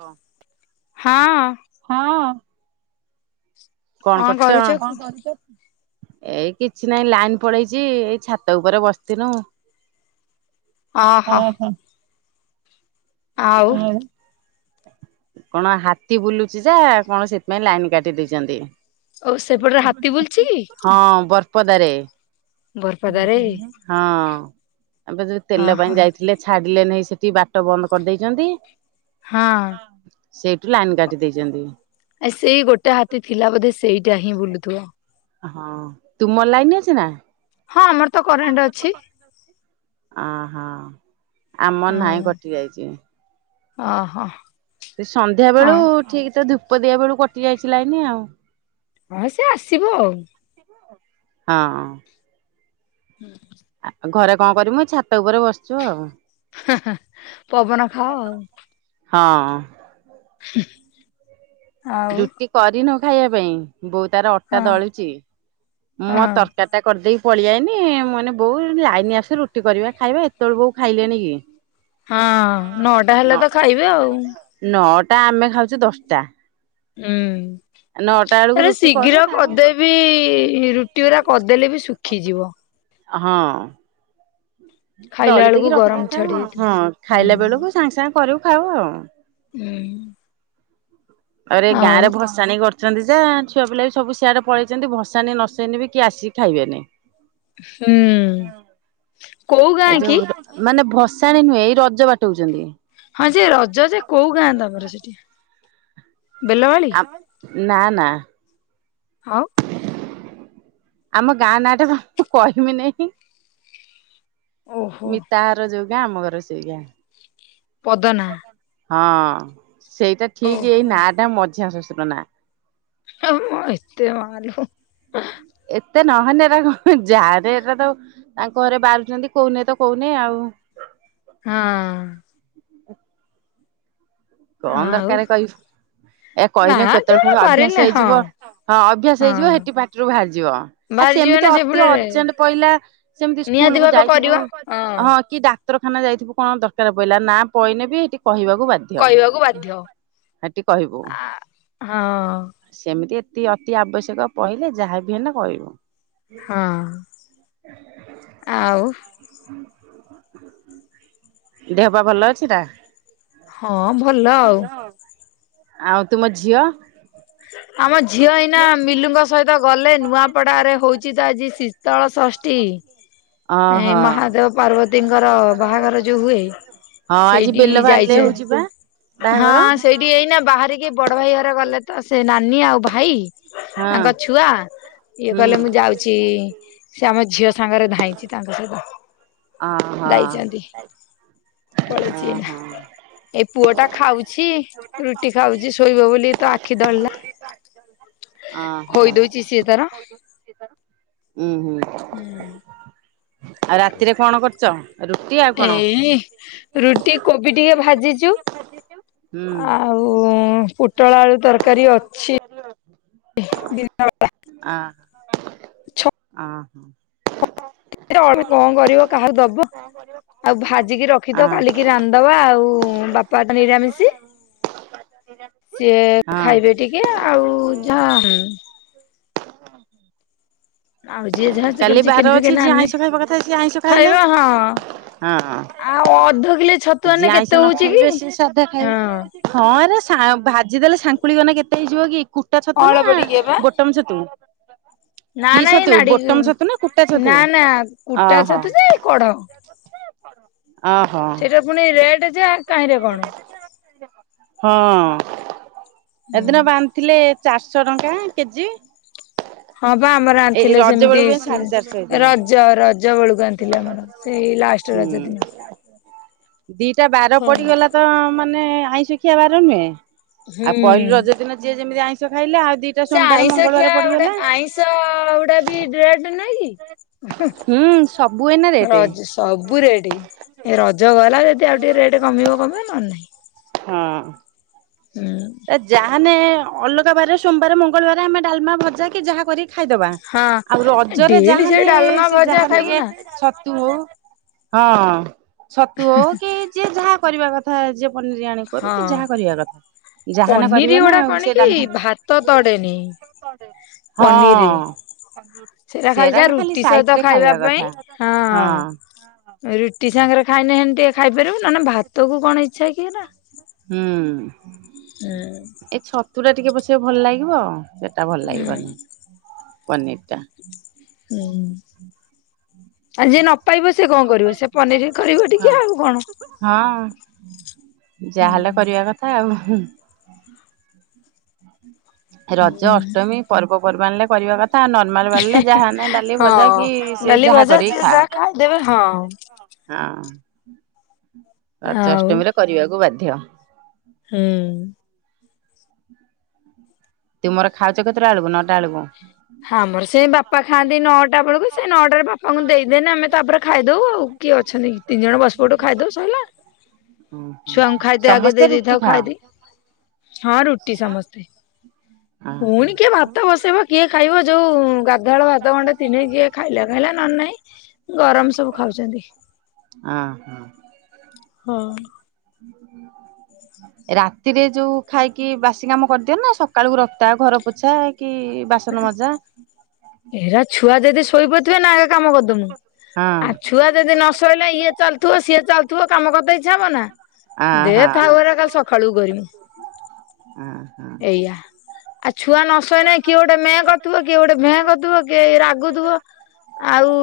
ହଁ। ହଁ। ହଁ। କଣ କରୁଚ? କରୁଛ କୁ ଏଇ କିଛି ନାଇଁ ଲାଇନ ପଳେଇଚି। ଏଇ ଛାତ ଉପରେ ବସଥିନୁ। ଆହା। ଆଉ। କଣ ହାତୀ ବୁଲୁଚି ଯା କଣ ସେଥିପାଇଁ ଲାଇନ୍ କାଟି ଦେଇଚନ୍ତି। ଆଉ ସେପଟରେ ହାତୀ ବୁଲଚି କି? ହଁ ବରପଦାରେ ବରପଦାରେ ହଁ। ଏବେ ଯଦି ତେଲ ଅହୋ ପାଇଁ ଯାଇଥିଲେ ଛାଡିଲେ ନାହିଁ ସେଠି ବାଟ ବନ୍ଦ କରିଦେଇଚନ୍ତି। ହଁ। ସେଇଠୁ ଲାଇନ୍ କାଟି ଦେଇଚନ୍ତି। ଆ ସେଇ ଗୋଟେ ହାତୀ ଥିଲା ବୋଧେ ସେଇଟା ହିଁ ବୁଲୁଥିବ। ହଁ ତୁମର ଲାଇନ ଅଛି ନା? ହଁ ଆମର ତ କରେଣ୍ଟ୍ ଅଛି। ଆହା ଆମର ନାହିଁ କଟି ଯାଇଚି। ଅ ହ। ସେ ସନ୍ଧ୍ୟା ବେଳୁ ଠିକ୍ ତ ଧୂପ ଦିଆ ବେଳୁ କଟି ଯାଇଚି ଲାଇନି ଆଉ। ହଁ ସେ ଆସିବ ଆଉ। ହଁ। ହୁଁ ଆଉ ଘରେ କଣ କରିବୁ ଛାତ ଉପରେ ବସିଛୁ ଆଉ। [unintelligible] ପବନ ଖାଅ ଆଉ। ହଁ [unintelligible] ଆଉ ରୁଟି କରିନୁ ଖାଇବା ପାଇଁ ବୋଉ ତାର ଅଟା ଆଉ ଦଳୁଛି। ହଁ ମଁ ହଁ ତରକାରୀ ଟା କରିଦେଇକି ପଳେଇ ଆଇନି ମୁଁ କହିନି ବୋଉ ଲାଇନି ଆଶୁ ରୁଟି କରିବା ଖାଇବା ଏ ତଳୁ ବୋଉ ଖାଇଲେଣି କି। ହଁ ନଅଟା ନ ହେଲେ ତ ଖାଇବେ ଆଉ। ନଅଟା ଆମେ ଖାଉଚୁ ଦଶଟା। ହୁଁ ନଅଟା ବେଳକୁ ତାପରେ ରୁଟି କରୁ ଶୀଘ୍ର ଖାଉ। କରିଦେଇ ବି ରୁଟିଗୁଡ଼ା କରିଦେଲେ ବି ଶୁଖିଯିବ। ହଁ। ଖାଇଲା ଦଳି ବେଳକୁ ଦେଇକି ରଖି ଗରମ ଛାଡି ଦେଇେଇଥାଉ ଯାଇଥିବ ହଁ ହୁଁ ଖାଇଲା ବେଳକୁ ସାଙ୍ଗେ ସାଙ୍ଗେ କରିବୁ ଖାଇବୁ ଆଉ। ହୁଁ। ଆରେ ଗାଁ ଆଉ ରେ ଭ ଭସାଣି କରୁଛନ୍ତି ଯେ ଛୁଆ ପିଲା ବି ସବୁ ସିଆଡ଼େ ପଳେଇଛନ୍ତି ଭସାଣି ନସେଇନେ ବି କିଏ ଆସିକି ଖାଇବେନି। ହୁଁ। କୋଉ ଏଇ ଗାଁ କି? ଯୋଉ ମାନେ ଭସାଣି ନୁହେଁ ଏଇ ରଜ ବାଟଉଛନ୍ତି। ହଁ ଯେ ରଜ ଯେ କୋଉ ଗାଁ ତମର ସେଠି ବେଲବାଳି? ଆ ନା ନା। ଆଉ। ଆମ ଗାଁ ନାଁଟା ପା ମୁଁ କହିମି ନେଇଁ ଓହୋ ମିତା ହର ଯଉ। ଗାଁ ଆମ ଘର ସେଇ ଗାଆଁ। ପଦନା। ହଁ ସେଇଟା ଠିକ ଏଇ ଓହୋ। ନାଟା ମଝିଆ ଶ୍ୱଶୁର ନା। [unintelligible] ଏତେ ମାଲୋ। ଏତେ ନହେଲେ ଏରା କ ଯାହା ନେ ଏଟା ତ ତାଙ୍କ ଘରେ ବାହାରୁଛନ୍ତି କୋହୁନି ତ କହୁନି ଆଉ। ହଁ। କଣ ଆଉ ଦରକାର କହିବୁ ଏ ନା କହିନେ କେତେବେଳେ ଯୋଉଟା ପୁଣି ଅଭ୍ୟାସ ପାରିଲେ ହଁ ହେଇଯିବ। ହଁ ଅଭ୍ୟାସ ହେଇଯିବ ହଁ ହେଟି ପାଟିରୁ ବାହାରଯିବ ଆ ବାହାରି ଯିବେ ସେମିତି ନା ଅତି ସେପଟରେ ଅର୍ଜେଣ୍ଟ ପଇଲା ସେମିତି ସ୍କୁଲ ନିହାତି କୁ ଭାବେ ଯାଇଥିବୁ କରିବ ହଁ କି ଡା ତରଖାନା ଯାଇଥିବୁ କଣ ଦରକାର ପଇଲା ନା ପଇନେ ବି ସେଇଠି କହିବାକୁ ବାଧ୍ୟ। କହିବାକୁ ବା ହେଠି କହିବୁ। ହଁ ସେମିତି ଏତି ଅତି ଆବଶ୍ୟକ ପଇଲେ ଯାହାବି ହେଲେ କହିବୁ। ହଁ ଆଉ [inaudible] ଦେହ ପା ଭଲ ଅଛି ନା? ହଁ ଭ ଆଉ ତୁମ ଝିଅ। ଆମ ଝିଅ ଏଇନା ମିଲୁଙ୍କ ସହିତ ଗଲେ ନୂଆପଡରେ ହଉଛି ତ ଆଜି ଶୀତଳ ଷଷ୍ଠୀ। ଅ ଏ ହ ହଁ ମହାଦେବ ପାର୍ବତୀଙ୍କର ବାହାଘର ଯୋଉ ହୁଏ ଆଜି ସେଇଠି ବେଲ ବାହା ଲି ରେ ଯାଇଛେ ହଉଛି ପା। ହଁ ସେଇଠି ଏଇନା ବାହହାରିକି ବଡ ଭାଇ ଘର ଗଲେ। ତ ସେ ନାନୀ ଆଉ ଭାଇ ତାଙ୍କ ଛୁଆ ଇଏ ହୁଁ କହିଲେ ମୁଁ ଯାଉଚି। ସେ ଆମ ଝିଅ ସାଙ୍ଗରେ ଧାଇଁଛି ତାଙ୍କ ସହିତ। ଅହ। ଯାଇଛନ୍ତି ଅ ପଳେଇଛି ଏଇନା ହ। ଏଇ ପୁଅ ଟା ଖାଉଛି ରୁଟି ଖାଉଛି ଶୋଇବ ବୋଲି ତ ଆଖି ଦଳିଲା। ଅ ଖୋଇ ଦଉଛି ସିଏ ତାର ହ। ଉୁଁ ହୁଁ ଆଉ ରାତିରେ କଣ କରୁଛ ରୁଟି ଆଉ କଣ? ଏଇ ରୁଟି କୋବି ଟିକେ ଭାଜିଚୁ। ହୁଁ ଆଉ ପୁ ଟଳ ଆଳୁ ତରକାରୀ ଅଛି। ଦିନବେଳା। ଆ ଆହ। ଳ କଣ କରିବ କାହାକୁ ଦବ ଆଉ ଭାଜିକି ରଖିଦ ହଁ କାଲି ରାନ୍ଧବା ଆଉ ବାପା ନିରା ମିଶି। ସିଏ ହଁ ଖାଇବେ ଟିକେ ଆଉ ଯା ହଁ। ଆଉ ଯିଏ ଯାହା ସେ ଖାଲି କାଲି ବାର ଚିକେନ ଅଛି ଫିକେନ ଯିଏ ଆଣିଲେ ଆଇଁଷ ଖାଇବା କଥା ସି ଆଇଁଷ ଖାଇଲେ। ଖାଇବା ହଁ ହଁ ଆଉ ଅଧ କିଲେ ଛତୁ ଆଣିଲେ ଯିଏ ଆଇଁସ କେତେ ନ ହଉଛି କି? ଖାଇବେ ସିଏ ସାଧା ଖାଇବେ। ହଁ ହଁ ରେ ସା ଭାଜି ଦେଲେ ଶାଙ୍କୁଳି ଗଲେ କେତେ ହେଇଯିବ କି? କୁଟା ଛତୁ ନା ଅଳପ ଟିକେ ବା ଗୋଟ୍ ବଟମ ଛତୁ। ନା କି ନାଇଁ ଛତୁ ନାଡି ବୋଟମ ଛତୁ ନା କୁଟା ଛତୁ ନା ନା କୁଟା ଓହଃ। ଛତୁ ଯେ କଢ ଅ ସେଇଟା ପୁଣି ରେଟ୍ ଜେ କାହିଁରେ କଣ? ହଁ ଏଦିନ ବାନ୍ଧିଥିଲେ ଚାରିଶହ ଟଙ୍କା କେଜି। ହଁ ବା ଆମର ଏଇ ଆଣିଥିଲେ ରଜ ସେମିତି ବେଳକୁ ଉଁ ସାଢେ ଚାରିଶହ ହେଇଥିଲା ରଜ ର ଜ ବଳକୁ ଆଣିଥିଲେ ଆମର ସେଇ ଲାଷ୍ଟ ହୁଁ ରଜ ଦିନ। ଦିଟା ବାର ହଁ। ପଡ଼ିଗଲା ତ ମାନେ ଆଇଁଷ ଖିଆ ବାର ନୁହେଁ। ଆଉ ପହିଲି ହୁଁ ରଜ ଦିନ ଯିଏ ଯେମିତି ଆଇଁଷ ଖାଇଲେ ଆଉ ଦି ସେ ଆଇଁଷ ଖିଆ ଗୋଟେ ଆଇଁଷ ଗୁଢା ବି [unintelligible] ନୁହେଁ କି। ହୁଁ ସବୁ ଏଇନା ହ ରେଟ ରଜ ସବୁ ରେଟ ଏ ରଜ ଗଲା ଯଦି ଆଉ ଟିକେ ରେଟ୍ କମିବ କମିବ ନହେଲେ ନାହିଁ। ହଁ। ହୁଁ। ଯାହାନେ ଅଲଗା ବାର ସୋମବାର ମଙ୍ଗଳବାର ଆମେ ଡାଲମା ଭଜା କି ଯାହା କରି ଖାଇଦବା ଆଉ ହଁ ରଜରେ ଡେଲି ସେଇ ଯାହାନେ ଡାଲମା ସେ ଭଜା ଯାହାନି ଖାଇବୁ ନା ଟିକେ ଛତୁ ହଉ ହଁ ଛତୁ ହଉ କି ଯିଏ ଯାହା କରିବା କଥ କଥା ଯେ ପନିରି ଆଣି କରୁ କି ହଁ। ଯାହା କରିବା କଥା। ଯାହାନେ କରିବେ ପନିର ନା ଗୁଡା ଆଉ ସେ କଣ କି ଡାଲମା ଭାତ ତଡ଼େନି। ହଁ। ସେଟା ଖାଲି ଯା ସେରାକ ରୁଟି ସହିତ ସାଇଟରେ ଖାଇବା ପାଇଁ କଥା। ହଁ। ରୁଟି ସାଙ୍ଗରେ ଖାଇନେ ହେନ୍ତି ଖାଇପାରିବୁ ନଲେ ଭାତକୁ କଣ ଇଚ୍ଛା କି ଏରା। ହୁଁ। ହୁଁ। ଏଇ ଛତୁଟା ଟିକେ ପଛେ ଭଲ ଲାଗିବ ସେଟା ଭଲ ହୁଁ ଲାଗିବନେଇ ପନିରଟା। ହୁଁ। ଆଉ ଯିଏ ନପାଇବ ସେ କଣ କରିବ ସେ ପନିରହି କରିବ ଟିକେ ଆଉ କଣ? ହଁ। ଯାହାହେଲେ ହୁଁ। କରିବା କଥା ଆଉ ହୁ। ରଜ ଅଷ୍ଟମୀ ପର୍ବପର୍ବାଣୀରେ କରିବା କଥା ନ ମାଲ ବାରିଲେ ଯାହାନେ ଡାଲି ଭଜା ହଁ କି ସେ ଡାଲି ଯାହା ଭଜା କରିକି ଯିଏ ଖା। ଯାହା ଖାଇଦେବେ ହଁ ହଁ ରଜ ଆଉ। ଅଷ୍ଟମୀରେ କରିବାକୁ ବାଧ୍ୟ। ହୁଁ। ତୁମର ଖାଉଛ କେତଟା ବେଳକୁ ନଟା ଏଳକୁ ହଁ ଆମର ସେ ବାପା ଖାଆନ୍ତି ନଅଟା ବେଳକୁ ସେ ନଅଟାରେ ବାପାଙ୍କୁ ଦେଇଦେନେ ଆମେ ତାପରେ ଖାଇଦଉ ଆଉ କିଏ ଅଛନ୍ତି କି? ତିନି ଜଣ ବସପଡୁ ଖାଇଦଉ ସଇଲା। ହଁ ହୁଁ ଛୁଆଙ୍କୁ ଖାଇତେ ଆଗେ ଦେଇ ସମସ୍ତେ ଦେଇଥାଉ ରୁଟି ଖାଆ। ଖାଇଦି ହଁ ରୁଟି ସମସ୍ତେ ହଁ ପୁଣି କିଏ ଭାତ ବସେଇବ କିଏ ଖାଇବ ଯୋଉ ଗାଧୁଆଳ ଭାତ ଗଣ୍ଡେ ଥିନେ ଯିଏ ଖାଇଲା ଖାଇଲା ନହନେ ନାହିଁ ଗରମ ସବୁ ଖାଉଛନ୍ତି ହଁ ହଁ। ହ ରାତିରେ ଯୋଉ ଖାଇକି ବାସି କାମ କରିଦିଏ ନା ସକାଳକୁ ରକ୍ତା ଘର ପୋଛା କି ବାସନ ମଜା ଏରା ଛୁଆ ଯଦି ଶୋଇପାରୁଥିବେ ନା କାମ କରିଦବୁ ଆ ହଁ। ଛୁଆ ଯଦି ନ ଶୋଇଲା ଇଏ ଚାଲୁଥିବ ସିଏ ଚାଲ ତୁ କାମ କରିତେ ଇଚ୍ଛା ହବ ନା ଦେ ଥାଉ ଏରା କାଲି ସକାଳୁ କରିମୁ। ହଁ ହଁ। ୟା। ଆ ଛୁଆ ନ ଶୋଇନେ କିଏ ଗୋଟେ ମେଁ କରୁଥିବ କିଏ ଗୋଟେ ଭେଁ କରୁଥିବ କିଏ ରାଗୁଥିବ। ଆଉ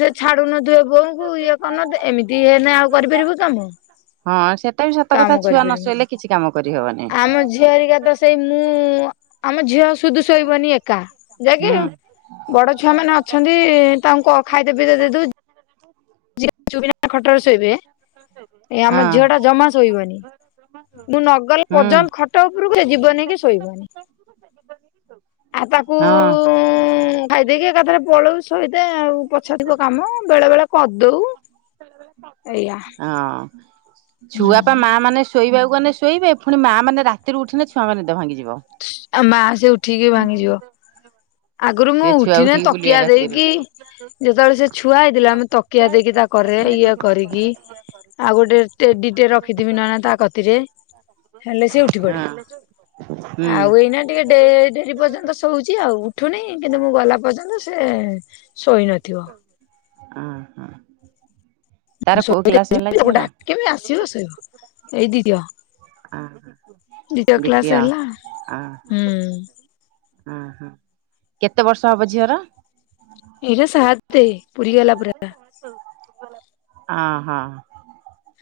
ସେ ଛାଡୁନଥିବେ ବୋଉଙ୍କୁ ଇଏ କରୁ ନ ଥିବେ ଏମିତି ହେନେ ଆଉ କରିପାରିବୁ କି କାମ। ହଁ ସେଟା ବି ସତ କାମ କଥା ଛୁଆ ନ କରିପାରିବୁ ଶୋଇଲେ କିଛି କାମ କରିହବନି। ଆମ ଝିଅ ହରିକା ତ ସେଇ ମୁଁ ଆମ ଝିଅ ସ୍ ସୁଦୁ ଶୋଇବନି ଏକା ଯାଗେ ହୁଁ ବଡ ଛୁଆ ମାନେ ଅଛନ୍ତି ତାଙ୍କୁ କଁ ଖାଇତେ ପିଇତେ ଦେଇ ଦବୁ। [inaudible] ଯିବେ ଚୁପ୍ କିନା ଖଟରେ ଶୋଇବେ ଏ ଆମ ହଁ ଝିଅ ଟା ଜମା ଶୋଇବନି। ମୁଁ ନ ଗଲା ହୁଁ ପର୍ଯ୍ୟନ୍ତ ଖଟ ଉପରକୁ ସେ ଯିବନି କି ଶୋଇବନି। [inaudible] ଆଉ ତାକୁ ହଁ ଖାଇଦେଇକି ଏକାଥରେ ପଳଉ ଶୋଇତେ ଆଉ ପଛେଥିବ କାମ ବେଳେ ବେଳେ କଦଉ। ଏୟା। ହଁ। ଛୁଆପା ମାଆ ମାନେ ଶୋଇବାକୁ ଗନେ ଶୋଇବେ ପୁଣି ମାଆ ମାନେ ରାତିରୁ ଉଠିନେ ଛୁଆଙ୍କ ନିଦ ଭାଙ୍ଗିଯିବ। ଆଉ ମାଆ ସେ ଉଠିକି ଭାଙ୍ଗିଯିବ। ଆଗରୁ ମୁଁ ସିଏ ଛୁଆ ଉଠିନେ ଉଠିକି ବୁଲିବେ ତକିଆ ରାତିରୁ ଦେଇକି ଯେତେବେଳେ ସେ ଛୁଆ ହେଇଥିଲା ଆମେ ତକିଆ ଦେଇକି ତା କରରେ ଇଏ କରିକି। ଆଉ ଗୋଟେ ଟେଡିଟେ ରଖିଥିବି ନହେନେ ତା କତିରେ ହେଲେ ସେ ଉଠ୍ ଉଠି ହଁ। ପଡେ ହୁଁ ଆଉ ଏଇନା ଟିକେ ଡେରି ପର୍ଯ୍ୟନ୍ତ ଶୋଉଚି ଆଉ। ଉଠୁନି କିନ୍ତୁ ମୁଁ ଗଲା ପର୍ଯ୍ୟନ୍ତ ସେ ଶୋଇ ନଥିବ‌। ଆ ହଁ ତାର କୋଉ କ୍ଲାସ୍ ହେଲା ଝିଅର? କେମତି ଆସିବ ଶୋଇବ ଏଇ ଦିଦିଅ। ଦ୍ୱିତୀୟ ଦ୍ଵିତୀୟ କ୍ଲାସ ହେଲା ହୁଁ। ଓ ହୋ କେତେ ବର୍ଷ ହବ ଝିଅର? ଏଇରା ସାତେ ପୁରି ଗଲା ପୁରା। ଅଁ ହଁ।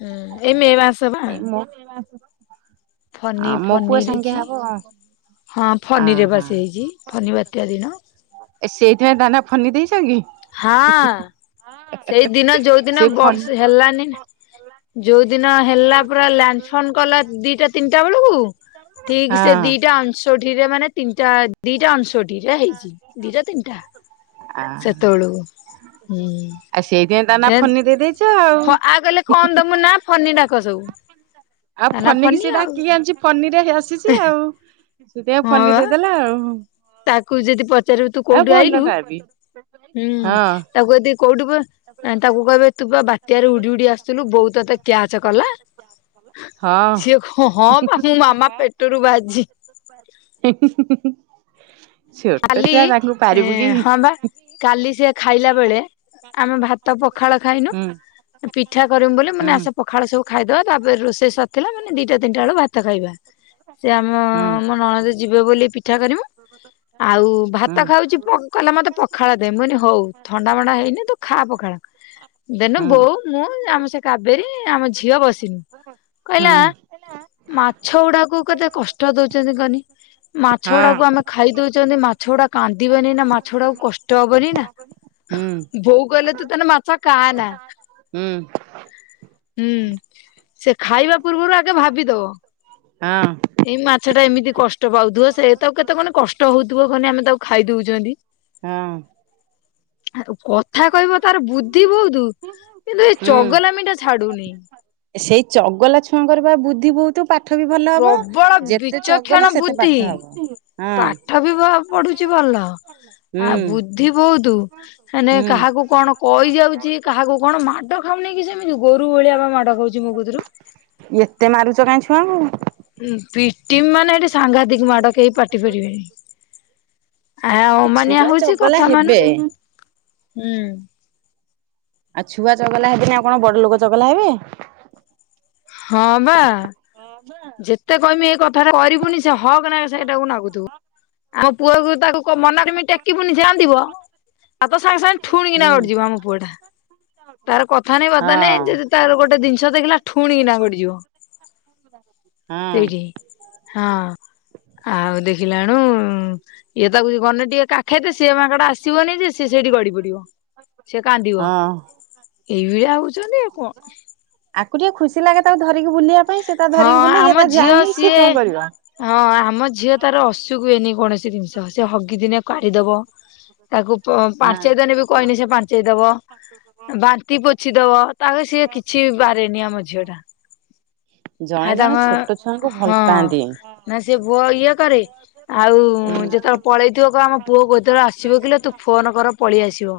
ହୁଁ ଏଇ ମେଁ ମାସ୍ ଏଇ ମ ଏଇ ମେଁ ମାସର ଫନି ଫନିରେ ‌ଚି ହଁ ଫନିରେ ପା ଅହୋ ସେ ହେଇଚି ଫନି ବାତ୍ୟା ଦିନ। ଏ ସେଇଥିପାଇଁ ତା ନାଁ ଫନି ଦେଇଚ କି? ହଁ ସେଇଦିନ ସେ ଯୋଉଦିନ ଫନି ବର୍ଷ୍ ହେଲାନି ହଁ ନା? ଯୋଉ ଦିନ ହେଲା ପୁରା ଲ୍ୟାଣ୍ଡଫନ୍ କଲା ଦିଟା ତିନିଟା ବେଳୁକୁ। ଠିକ ସେ ଦିଟା ଅଣଷୋଠି ରେ ମାନେ ତିନିଟା ଦିଟା ଅଣଷୋଠି ରେ ହେଇଚି। ଦିଟା ତିନିଟା। ଆ ଆ ସେତେବେଳକୁ ସେଇଥି ପାଇଁ ତା ନାଁ ହୁଁ ଫନି ଦେଇ ଦେଇଚ ଆଉ। ଫ ଆ କହିଲେ କଣ ଦମୁ ନାଁ ଫନି ଡାକ ସବୁ। ଆଉ ତା ନା ଫନି କିି ସେ ଆଉ ଡାକିକି ଆଣିଚି ଫନିରେ ଆସିଚି ଆଉ। ସେଇଥି ପାଇଁ ହଁ ଫନି ବା ଦେଇଦେଲା ଆଉ। ତାକୁ ଯଦି ପଚାରିବୁ ତୁ ଆଉ କୋଉଠୁ ଭଲ ଆଇଲୁ ନାଁ ବି। ହୁଁ ହଁ ତାକୁ ଯଦି କୋଉଠୁ ନାଇଁ ତାକୁ କହିବେ ତୁ ପା ବାତ୍ୟାରେ ଉଡି ଉଡି ଆସଥିଲୁ ବୋଉ ତତେ କ୍ୟାଚ କଲା। ହଁ ସିଏ କ ହଁ ପା ମୁଁ ମାମା ପେଟରୁ ବାଜି ହୁଁ ହୁଁ ହୁଁ ହୁଁ। ଛୋଟ କାଲି ଛୁଆ ତାକୁ ପାରିବୁ କି। ହଁ ବା କାଲି ସିଏ ଖାଇଲା ବେଳେ ଆମେ ଭାତ ତ ପଖାଳ ଖାଇନୁ ହୁଁ ପିଠା କରିମୁ ବୋଲି ମୁଁ କହିଲି ଆସ ପ ହୁଁ ପଖାଳ ସବୁ ଖାଇଦବା ତାପରେ ରୋଷେଇ ସରଥିଲା ମୁଁକଇନି ଦିଟା ତିନିଟା ବେଳୁ ଭାତ ଖାଇବା। ସେ ଆମ ମୋ ନଳନ୍ଦ ଯିବେ ବୋଲି ପିଠା କରିମୁ ଆଉ ହୁଁ। ଭାତ ଖାଉଚି ପକ୍ କହିଲା ମତେ ପଖାଳ ଦେ ମୁଁ କହିନି ହଉ ଥଣ୍ଡା ମଣ୍ଡା ହେଇନି ତୁ ଖା ପଖାଳ। ହଁ। ଦେନ ବୋଉ ମୁଁ ଆମ ସେ କାବେରୀ ଆମ ଝିଅ ବସିନୁ ହୁଁ କଇଲା ମାଛ ଗୁଡାକୁ କେତେ କଷ୍ଟ ଦଉଚନ୍ତି କନି ମାଛ ହଁ। ଗୁଡାକୁ ଆମେ ଖାଇ ଦଉଛୁ। କହୁଛନ୍ତି ମାଛ ଗୁଡା କାନ୍ଦିବନି ନା ମାଛ ଗୁଡା ଆକୁ କଷ୍ଟ ହବନି ନା। ହୁଁ ବୋଉ କହିଲା ତୁ ତାନେ ମାଛ ଖାଆ ନା ହୁଁ ହୁଁ। ସେ ଖାଇବା ପୂର୍ବରୁ ଆଗେ ଭାବିଦବ। ହଁ। ଏଇ ମାଛ ଟା ଏମିତି କଷ୍ଟ ପାଉଥିବ ସେ ତ କେତେ କଣ କଷ୍ଟ ହଉଥିବ କହନି ଆମେ ତାକୁ ଖାଇ ଦଉଛନ୍ତି। ହଁ। ଆଉ କଥା କହିବ ତାର ବୁଦ୍ଧି ବହୁତ କିନ୍ତୁ ଏ ହୁଁ। ଚଗଲାମିଟା ଛାଡୁନି। ସେଇ ଚଗଲା ଛୁଆଙ୍କର ବା ବୁଦ୍ଧି ବହୁତ ପା ପାଠ ବି ଭଲ ହବ ପ୍ରବଳ ଯେତେ ବିଚକ୍ଷଣ ଚଗଲା ସେତେ ବୁଦ୍ଧି ପାଠ ହବ ହଁ। ପାଠ ବି ପଢୁଛି ଭଲ। ହୁଁ। ବୁଧି ବହୁତୁ ମାନେ କାହାକୁ କଣ କଇଯାଉଚି କାହାକୁ କଣ ମାଡ ଖାଉନି କି ସେମିତି ଗୋରୁ ଭଳିଆ ବା ମାଡ ଖାଉଚି ମୋ କତୁରୁ। ଏତେ ମାରୁଛ କାହିଁକି ଛୁଆଙ୍କୁ। ପିଟିମୀ ମାନେ ଏଠି ସାଙ୍ଘାତିକ ମାଡ କେହି ପାଟି ପାରିବେନି। ଆ ଏ ଅମାନିଆ ଛୁଆ ହଉଚି ଚଗଲା କଥା ହେବେ। ମାନୁନି ହୁଁ। ଆଉ ଛୁଆ ଚଗଲା ହେବେନି ଆଉ କଣ ବଡ଼ ଲୋକ ଚଗଲା ହେବେ? ହଁ ବା। ଯେତେ କହିମି ଏଇ କଥା ଟା କରିବୁନି ସେ ହକ ନାକେ ସେଇଟାକୁ ନାଗୁଥୁବ ମୋ ପୁଅକୁ ତାକୁ ମନା କେମି ଟେକିବୁନି ସିଏ କାନ୍ଦିବ ଆଉ ତ ସାଙ୍ଗେ ସାଙ୍ଗେ ହୁଁ। ଠୁଣୁକିନା ଗଡିଯିବ ଆମ ପୁଅ ଟା। ତାର କଥା ନାଇଁ ବାର୍ତ୍ତା ନାଇଁ ହଁ। ଯଦି ତାର ଗୋଟେ ଜିନିଷ ଦେଖିଲା ଠୁଣିକିନା ଗଡିଯିବ। [inaudible] ସେଇଠି ହଁ ଆଉ ଦେଖିଲାବେଳୁ ଇଏ ତାକୁ ଗନେ ଟିକେ କାଖେଇତେ ସିଏ ମାଙ୍କଡ ଆସିବନି ଯେ ସେ ସେଇଠି ଗଡି ପଡିବ। ସିଏ କାନ୍ଦିବ ହଁ ଏଇ ଭଳିଆ ହଉଚନ୍ତି ଆଉ କଣ। ଆକୁ ଟିକେ ଖୁସି ଲାଗେ ତାକୁ ଧରିକି ବୁଲିବା ପାଇଁ ସେ ତାର ହଁ ଧରିକି ବୁଲେ ଆମ ଇଏ ତା ଝିଅ ଯାଏନି ସେ ସିଏ କଣ କରିବ। ହଁ ଆମ ଝିଅ ତାର ଅଶୁକୁୁଏନି କୌଣସି ଜିନିଷ ସେ ହଗିଦିନେ କାଢିଦବ। ତାକୁ ହଁ। ପାଞ୍ଚେଇଦନେ ବି କହିନେ ସେ ପାଞ୍ଚେଇ ଦବ। ବାନ୍ତି ପୋଛି ଦବ ତାକୁ ସିଏ କିଛି ବାରେନି ଆମ ଝିଅ ଟା। ହା ଜଣେ ଜଣେ ଛୋଟ ଛୁଆଙ୍କୁ ତାଙ୍କ ଭଲ ହଁ। ପାଆନ୍ତି। ନା ସେ ବୁଅ ଇଏ କରେ ଆଉ ଯେତେବେଳେ ପଳେଇ ଥିବ କହିବ ଆମ ପୁଅ କେତେବେଳେ ଆସିବ କିଲୋ ତୁ ଫୋନ କର ପଳେଇ ଆସିବ।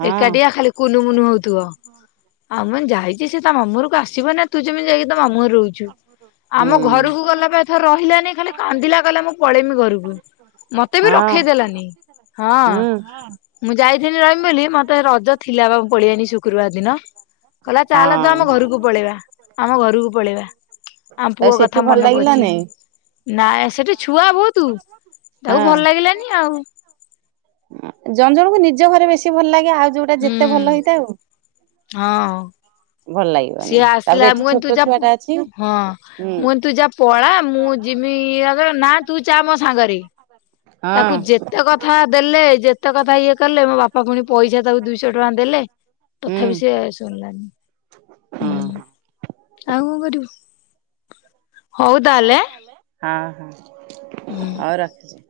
ହଁ ଏକାଟିଆ ଖାଲି କୁନୁ ମୁୁନୁ ହଉଥିବ। ଆଉ ମୁଁ ଯାଇଚି ସେ ତା ମାମୁଁ କୁ ଆସିବ ନା ତୁ ଯେମିତି ଯାଇକି ତ ମାମୁଁ ଘରେ ରହୁଚୁ। ହୁଁ ଆମ ଘରକୁ ଗଲା ପା ଏଥର ରହିଲାନି ଖାଲି କାନ୍ଦିଲା କଇଲା ମୁଁ ପଳେଇମି ଘରକୁ। ମତେ ବି ରଖେଇଦେଲାନି ହଁ। ହୁଁ ହଁ। ମୁଁ ଯାଇଥିଲି ରହିିମ ବୋଲି ମତେ ରଜ ଥିଲା ବା ପଳେଇଆନି ଶୁକ୍ରୁବାର ଦିନ। କହିଲା ଚାଲ ତୁ ହଁ। ଆମ ଘରକୁ ପଳେଇବା ଆମ ଘରକୁ ପଳେଇବା। ଆମ ତ ପୁଅ ସେଠି କଥା ଭଲ ମନେ ଲାଗିଲା ପଡୁଛି। ନାଇଁ ନାଇଁ ସେଠି ଛୁଆ ବହୁତୁ ତାକୁ ହଁ। ଭଲ ଲାଗିଲାନି ଆଉ। ଜଣ ଜଣଙ୍କୁ ନିଜ ଘରେ ବେଶୀ ଭଲ ଲାଗେ ଆଉ ଯୋଉଟା ଯେତେ ଭଲ ହେଇଥାଉ। ହଁ। ଭଲ ଲାଗିବନି ସିଏ ତାପରେ ଆସିଲା ଏଠି ମୁଁ କହିନି ଛୋଟ ତୁ ଯା ଛୁଆ ହଁ ମୁଁ ଟା ଅଛି ହୁଁ କଇନି ତୁ ଯା। ପଳା ମୁଁ ଯିମି ଏୟା କଇଲାକୁ ନା ତୁ ଚା ମୋ ସାଙ୍ଗରେ। ହଁ ତାକୁ ଯେତେ କଥା ଦେଲେ ଯେତେ କଥା ଇଏ କଲେ ମୋ ବାପା ଫୁଣି ପଇସା ତାକୁ ଦୁଇଶ ଟଙ୍କା ଦେଲେ। ତଥାପି ହୁଁ। ସିଏ ଶୁଣିଲାନି। ହୁଁ ହଁ ଆଉ କଣ କରିବୁ ହଉ ତାହେଲେ। ହଁ ହଁ ହୁଁ। ହଉ ରଖୁଛି।